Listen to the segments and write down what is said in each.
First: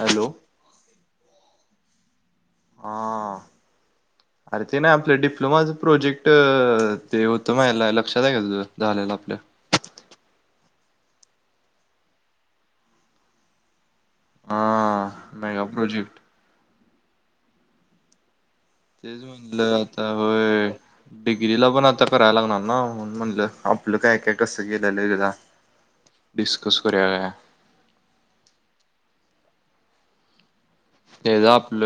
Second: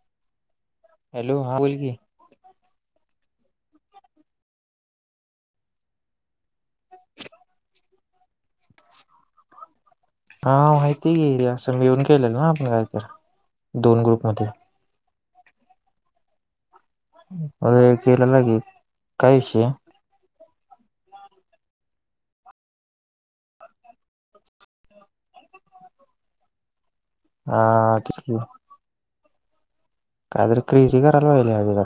Hello hello हां बोल की हम्मं अरे ते नाहीं आपलं डिप्लोमाचं प्रोजेक्ट ते होतं मा यांला लक्षांत आहे कां तुझं झालेलं आपलं हां माहिती गे असं मी येऊन केलेलं नां आपणं कांहीत दोन ग्रुप मध्यें हां मेगा प्रोजेक्ट अरे केलं नां की तेचं म्हटलं आंता होयं डिग्रीला पणं आंता करायंला लागणारं नां म्हणजलं आपलं कायं कायं कसं केलेलं तिला डिस्कस करूं यां हां [unintelligible] तस कदर क्रीजी तेचं आपलं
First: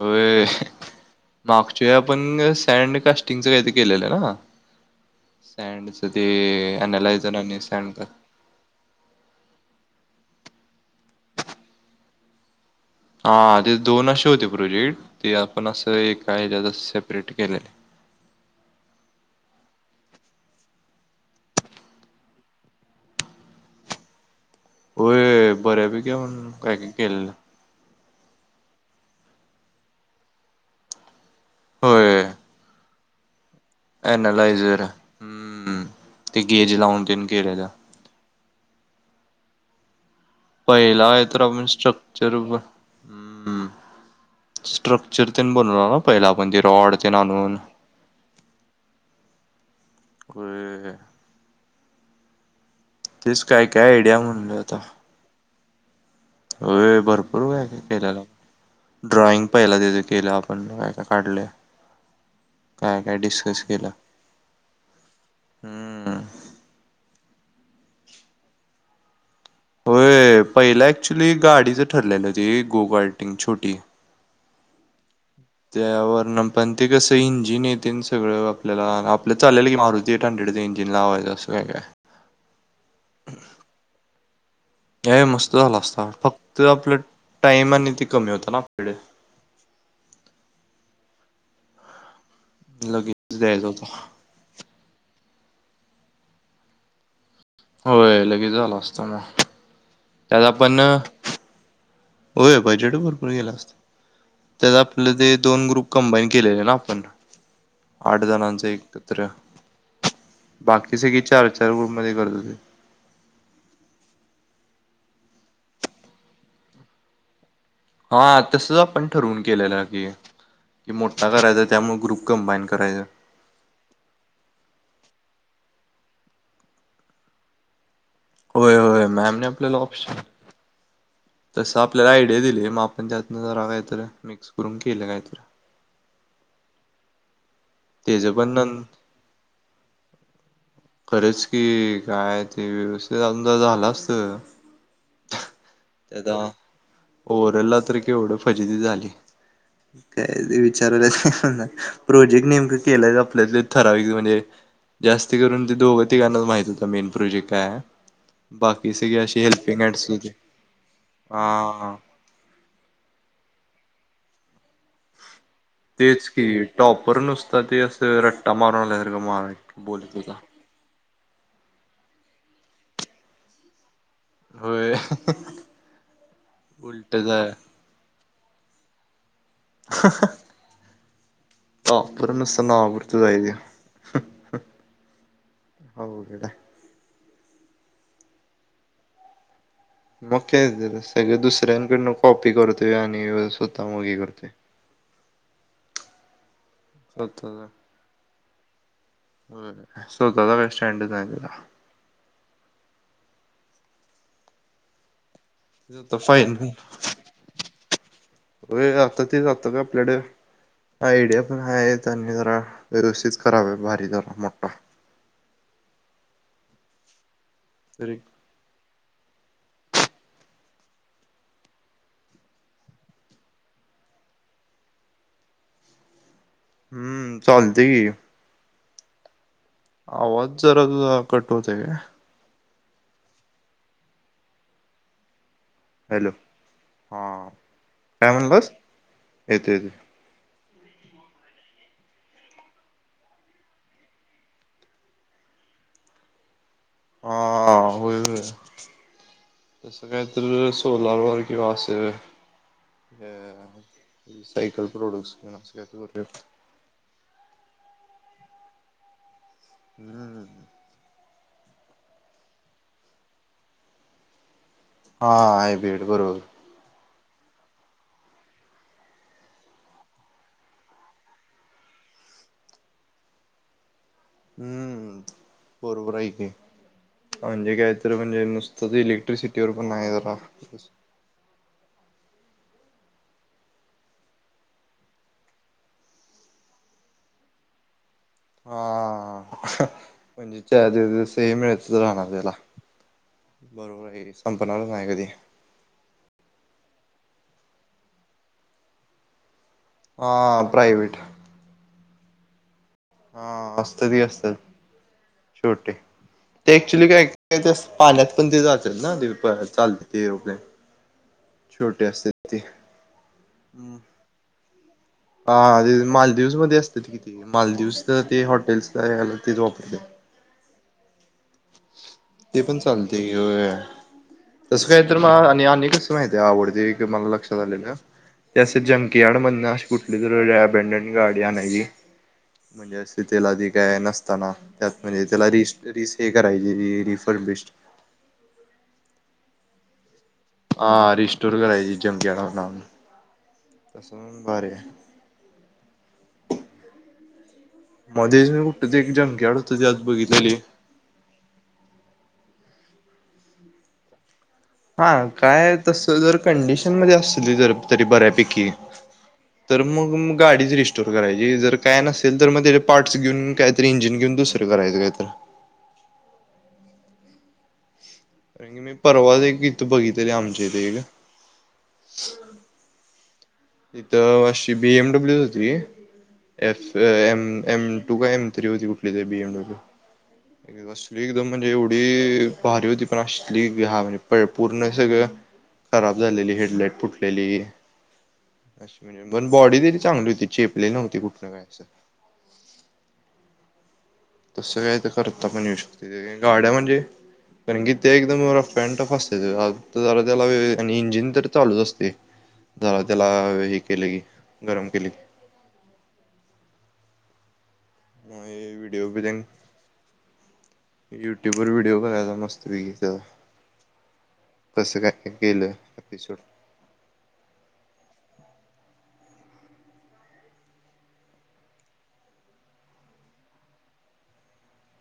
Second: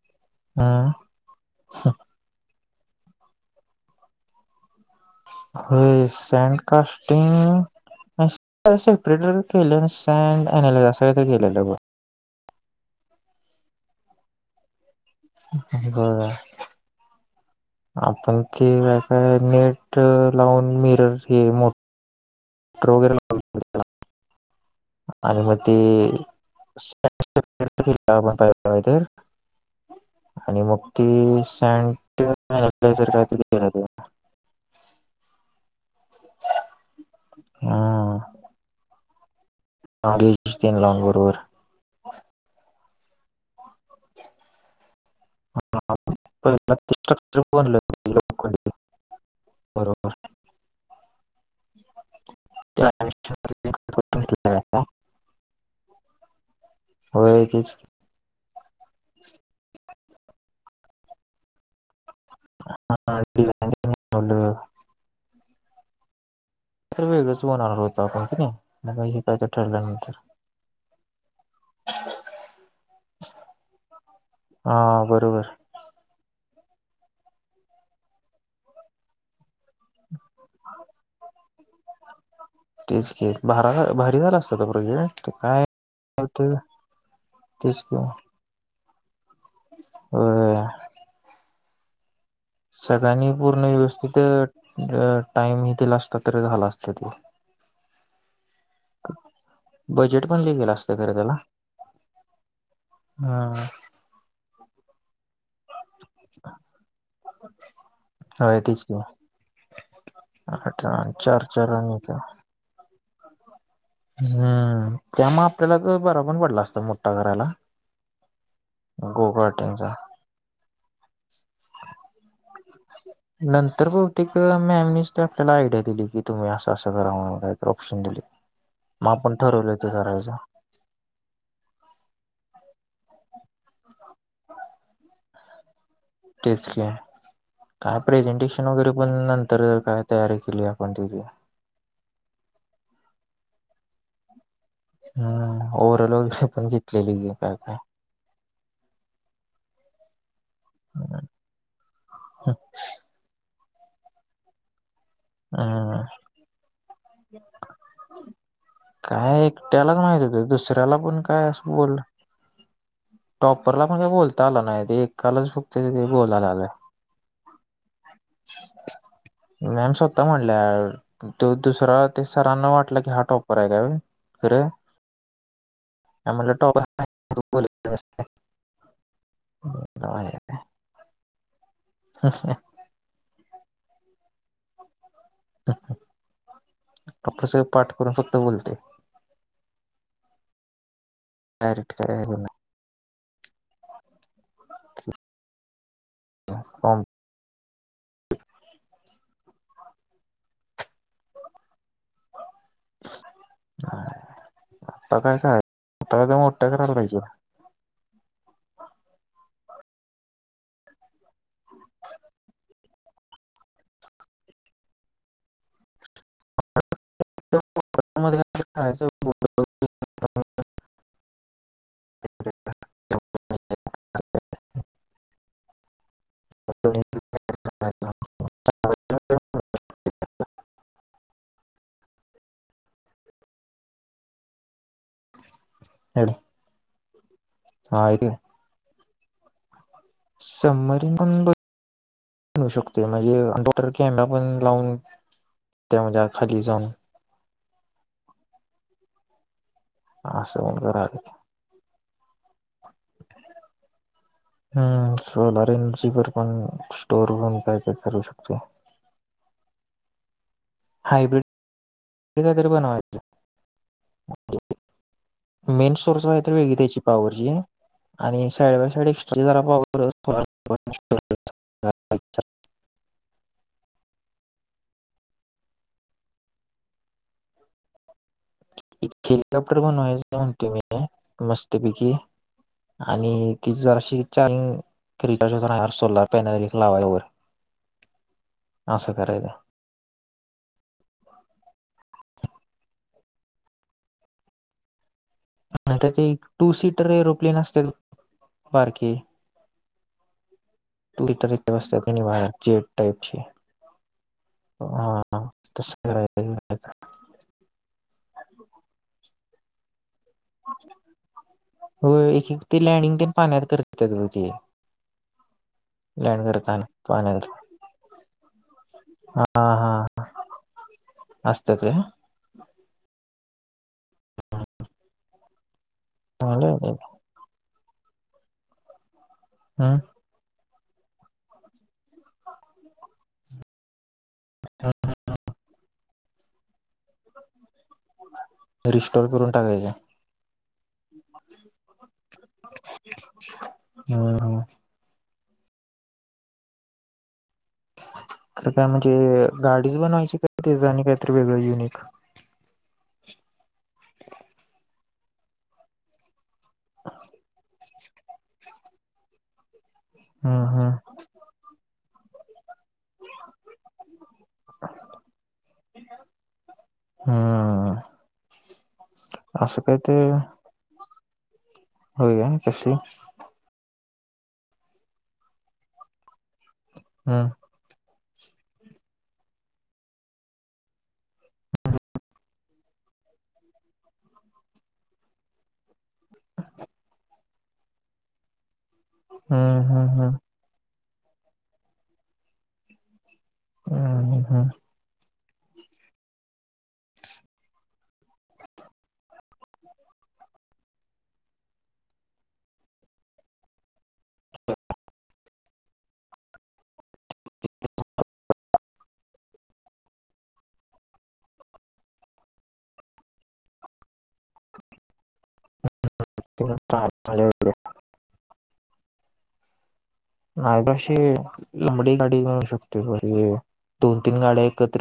अं हां मागच्यां आपणं सँड कास्टिंगचं कांहीत केलेलं आहे नां हो अनालायझर आणि सॅडकास्टिंग सँड सेपरेटर केलं सँड अल असं केलेलं हां ते दोन असे होते प्रोजेक्ट ते आपणं बघ असं एक बर ह्यांच्यात सेपरेट केलेलं आहे आपण ते काय नेट लावून मिरर हे मोठ रोगर आणि होय मग ती बऱ्यापैकी आपण काय काय केलेलं आपण पाहि तर आणि मग त होय सॅटर काय त गला पॅनलाइझर ह् ते गेज लावून देन केऱ्याचा हा ह पहिला आहे तर आपण स्ट्रक्चर स्ट्रक्चर ते बनवला ना पहिला पण ते रॉड ते स्ट्रक्चर आणून बनलं होतं लोखंडी बरोबर हो त्या तेच काय काय आयडिया करून घेतलं म्हणल आहे का? आता हो भरपूर होय व तेच का केल्याला ड्रॉइंग पहिला देत केलं आपण ब काय का काढले काय काय डिस्कस केलं म्हन हम्म तर वेगळंच म्हनणार होत आपण नाही मग त ठर होय पहिला ऍक्च्युली गाडीच ठरलेलं होती गोगटिंग छोटी हा बरोबर त्यावरणपण ते कसं इंजिन येते सगळं आपल्याला आपल्या चालेलं की मारुती तथट हंडडेडजइन जिना होव तर तस आहे तेच घ भारा भारी झालास हे मस्त झाला असता फक्त आपलं टाइम तेच आणि की ते कमी होतं नाडे हम सगळ्यांनी लगेच पूर्ण द्यायचा होता व्यवस्थित टाइमही दिला असता तर झाला असत ते होय लगेच झालं असत ना बजेट पण त्यात लई गेलं आपण असतं खरं त्याला होय बजेट भरपूर हा गेला असत त्या आपलं ते दोन ग्रुप कंबाईन केलेले ना आपण आठ होय जणांच तेच की एकत्र आठ बाकी सळे चार चार ग्रुप आणि काय मध्ये करत हो ते हम्म त्यामुळे आपल्याला तर बरा पण पडला असतं मोठा करायला हा तस आपण ठरवून केलेलं गोगार्टनचा की कि मोठा करायचा त्यामुळे ग्रुप कंबाईन करायचं नंतर बहुतेक मॅमनेच आपल्याला आयडिया दिली की तुम्ही असं असं करा म्ह ऑप्शन दिले होय होय मग आपण मॅमने ठरवलं आपल्याला ते ऑप्शन करायचं तसं आपल्याला आयडिया दिली मग आपण त्यातनं जरा काहीत मिक्स करून केलं काहीत तेच का काय तेज पण प्रेझेंटेशन न वगैरे पण नंतर काय तयारी केली आपण त्याची कि काय ते व्यवस्थित अजून ज झालं असत हम्म ओव्हरऑल वगैरे पण घेतलेली आहे काय काय ओव्हरलला तर केवढं फजिदी झाली काय विचारला नाही प्रोजेक्ट नेमकं केलंय आपल्यातले ठराविक म्हणजे जास्त करून ते हम्म दोघं तिकांनाच माहित होता मेन प्रोजेक्ट काय बाकी सगळी अशी हेल्प त्याला माहती होत दुसऱ्याला पण काय असं बोल टॉपरला मग बोलता आला नाही ते एकालाच फक्त ते तेच कि बोलायला आलं टॉपर नुसता ते अस स रट्टा मारूनणार का मारा बोोल त का काय तो दुसरा ते सरांना वाटलं की हा टॉपर आहे का व्हय. खर होय आम्हाला टॉपर उलटच [unintelligible] हाय नमस्ते हा हा हा ऑफर नुसती नावापुरतीच आहे ती अवघड हाय आपल सर पाठ करून फक्त बोलतयं मग ते सगळ डायरेक्ट दुसऱ्यांकडन काय कॉपी करतोय आणि स्वतः मोगी करतोय. होम बघतो जरा. स्वतःचा बस स्टँडच आहे आपला आता काय कायतर मोठा करायला पाहिजे वेळ झालंता तेच आत्ताच आपल्याकड आयडिया पण आहे त्यांनी जरा व्यवस्थित करावे भारी जरा मोठा. तरी [unintelligible] [unintelligible] हम्म चालतय की आवाज जरा तुजा कट होतोय. हॅलो हां हा ऐक काय म्हणालतास येतोय येतोय समरीबन होऊ शकते म्हणजे मोटर कॅनला लावून त्या त्या म्हणजे खाली जाऊन हा होय होय तसं काय तर असं पण सोलार करायला वर ह्यो असं सायकल हम्म प्रोडक्ट्स घेऊन सोलार असं काय तर एनर्जी वर करूया पण स्टोरवरून काय काय करू शकतो. हम्म हायब्रीडरी हे काय तरी बनवायचं हा मेन हायब्रीड सोर्स बरोबर आहे तर वेगळी त्याची पावरची आणि साईड बाय साईड एक्स्ट्रा जरा [unintelligible] हम्म बरोबर हाय की म्हणजे काय तर म्हणजे नुसत सध्या एक इलेक्ट्रिसिटीवरर पण आहे जरा मस्त पिकी आणि ती जर अशी छान [unintelligible] सोलर पॅनल लावाय वर हा म्हणजे चार्जर चा सेम एक्सेस मिळत राहणार त्याला बरोबर आहे संपनाला मायाकड दे नाहीतर ती टू सीटर एरोप्लेन असत्यात बघ बारकी हा प्रावेट ते बसतात की नाही जेट टाईपची हा असतात की असतात हा हा छोटे तसं करायला पाहिजे ऍक्च्युली काहीतरी काय काय ते ते पाण्यात पण ते जात्यात ना ते चाल ते छोटे होय असतात एक एक ते लॅडिंग ते पाण्यात करतात ते हा लँड मालदीवस मध्ये करताना असतात किती पाण्यात मालदीव तर ते हॉटेल्स तेच वापरतात असत्यात काय ते पण चालतय की व्हय तसं काय तर म आणि आण कस मा चांगलं आवडते आहे ते. म लक्षात आले जंकयाड म्हण कुठ हम्म अपेंडट गाडी आणायची म्हणजे अस त्याला त काय नस ता त्यात म्हणजे त्याला रि रि हे करायची र रिफंड बि रिस्टॉर करून टाकायच आ रिस्टोर करायची जमकस बर तस हम्म मग हम्म. भारिय मध्येच मी तर काय कुठं ते एक म्हणजे जंकयार्ड होतं ते गाडीज आज बनवायची बघितलेली. काय ते जा आणि काहीतरी वेगळं युनिक हा काय तस जर कंडिशन मध्ये असली जर तरी बऱ्यापैकी तर मग हम्म गाडीच हम्म रिस्टोर करायची जर काय नसेल तर मग त्याचे पार्ट्स घेऊन काहीतरी इंजिन घेऊन दुस तर करायचं काय तर हम् कारण की मी परवा दे इथं बघित रे आमच्या इथ एक हो्य काय कसलं तिथं अशी बी एमडब्ल्यू होती एफ, एम, हम्म एम तू का एम थ्री होती कुठली तरी बी एम डब्ल्यू असली एकदम म्हणजे एवढी भारी होती पण असली हा म्हणजे पूर्ण सगळं खराब झालेली हेडलाईट फुटलेली अ म्हज पण बॉडी हम्म तरी हम्म चांगली हम्म होती चेपली नव्हती कुठनं काय असं हम् तसं काय तर करता पण येऊ शकते गाड्या म्हणजे कारण की ते एकदम रफ अँटफ असते ज त्याला इंजिन तर चालूच असतय जरा त्याला हे केल की गरम केल की ह विडिओ ब युट्यूब वर व्हिडिओ करायचा मस्त पैकी त्यजा तसं काय गेलं एपिसोट [unintelligible] नाहीशी लंबडी गाडी मिळू शकते दोन, तीन गाड्या एकत्र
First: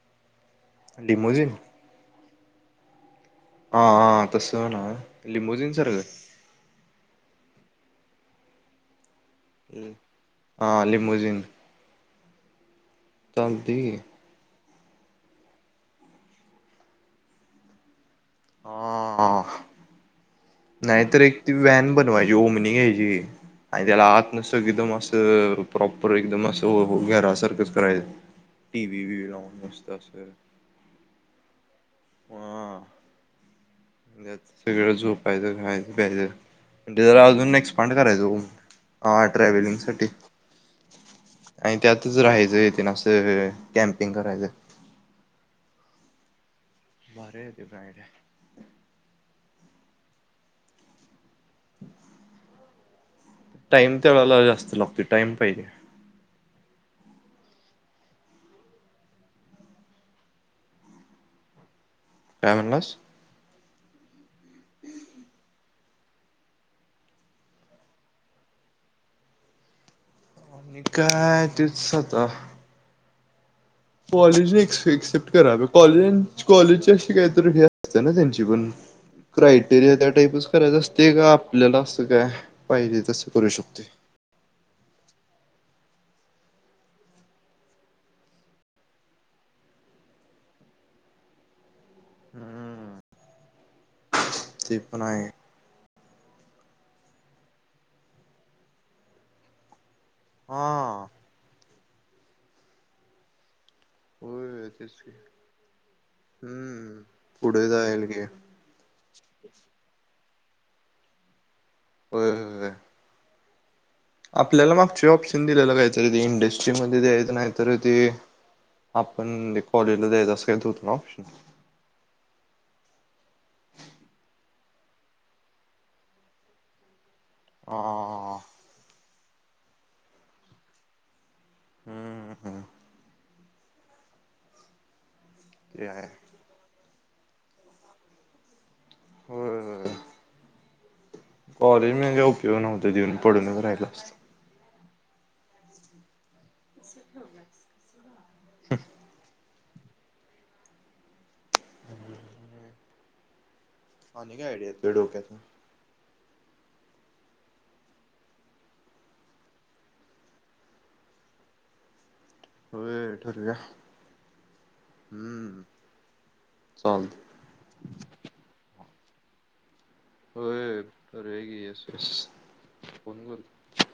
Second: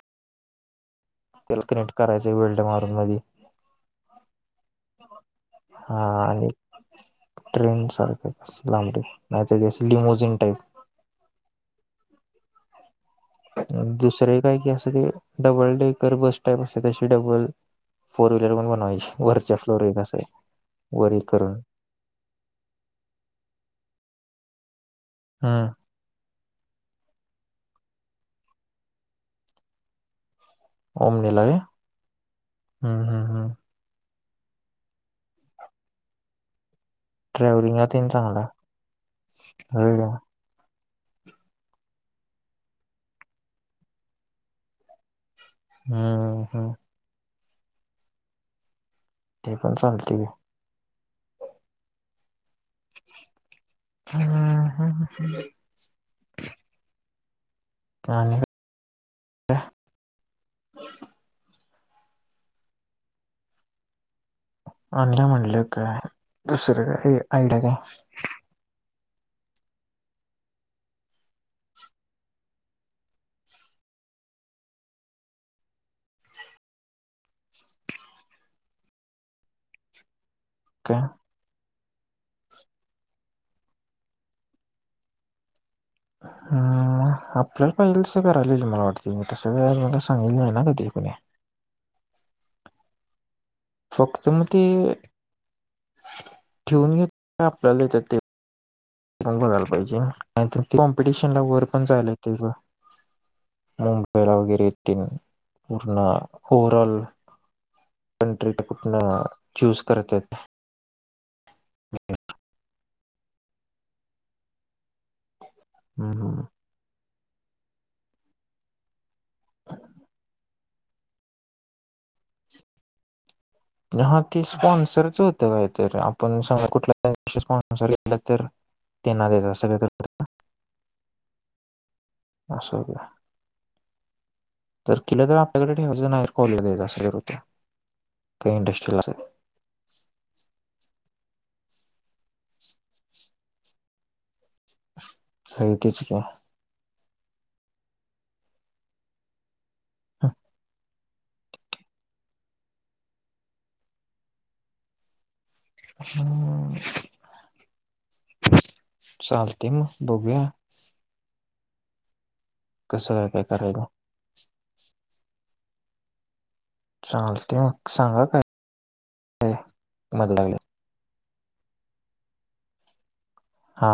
लिमोजिन तेल कनेक्ट करायचे वेल्ड मारून आधी हा, हां तसं ना लिंबोजीन सारखं ट्रेंड सारख अशी लांबडी नाही तर अशी लिमोजिन टाईप हां लिमोजिन चालतंय की दुसरे काय क असं ते डबल डेकर बस टाईप असते तशी डबल फोर व्हीलर पण बनवायची हा वरच्या फ्लोर एक कसं आहे हाय नाहीतर एक ती व्हॅन बनवायची ओमनी घ्यायची आणि त्याला आतन एकदम असं हम्म [unintelligible] र एकदम असं घगैर सर्कस करय टी व ववी लान मस्त असऽ ओमनीला होय ह, ह, ह त्यातच सगळं झोपायचं, खायचं, प्यायचं म्हणे जरा अजून ट्रॅव्हलिंगला एक्सपांड तेन करायच ओ चांगला हा ट्रॅव्हलिंग होय साठी का आणि त्यातच राहायचं ये तेन अस कॅम्पिंग करायचं हम, हम [unintelligible] ते पण चालतय की [unintelligible] टाईम त्या वेळेला जास्त हम्म लागतोय टाइम पायजे आणि काय काय मनलास? अ्नल म्हटलं काय दुसरं काय हे आयडिया काय आणि काय तेच आता कॉलेजने एक्सेप्ट करा ग, कॉलेज कॉलेजची अशी काहीतरी हे असत्याना त्यांची पण, क्रायटेरिया, त्या टाइपच करायच काय असतय का, आपल्याला असं काय पाहिजे तसं करू शकतोय. हम,, आपल्याला पाहिजेल तसं करायलाइल मला वाटतय, मी, तसं काय मला सांगितल नाही ना कधी कुणी हम्म, फक्त मग ते, पण आहे ठेवून घेत, आपल्याला देत्यात ते मग बघायला पाहिजे नाहि तर ती हा कॉम्पिटिशनला वर पण जायाला येते बघ मुंबई मुंबईला वगैरे होय तेच तेन की. पूर्ण ऑरल हम्म पुढे जाईल की हंड्रेड टक्के कुठण, चूज करत्यात होय होय होय आपल्याला मागच्या वेळी ऑप्शन दिलेला कायतरी हम्म इंडेस्ट मध्ये द्यायच नाही, तर ते आपण ते कॉलेजला द्यायचं, असं कायतर होत नव्ह हा, ते स्पॉन्सरच होतं कायतर, आपण संग कुठल्या स्पॉन्सर हा तर, तेना देणार, सगळ तर हम्म हम्म असू द्या तर केलं तर आपल्याकडे ते आहे ठेवायचं नाय कॉलेजला द्यायच असं कायतर होत काय इंडस्ट्रीला होय होय होय कॉलेज म्हणजे उपयोग नव्हता देऊन पडूनच राहिल असतं. हाय. तेच की मग हमम हम, आणि काय आयडिया आहीत, तुझ्या डोक्यातं हा चालतय मग बघूया होय कसं काय काय ठरवूया करायला हम्म. चालतंय चालतय मग सांगा काय मध लागले होय करूया की एस एस फोन करतो. हा,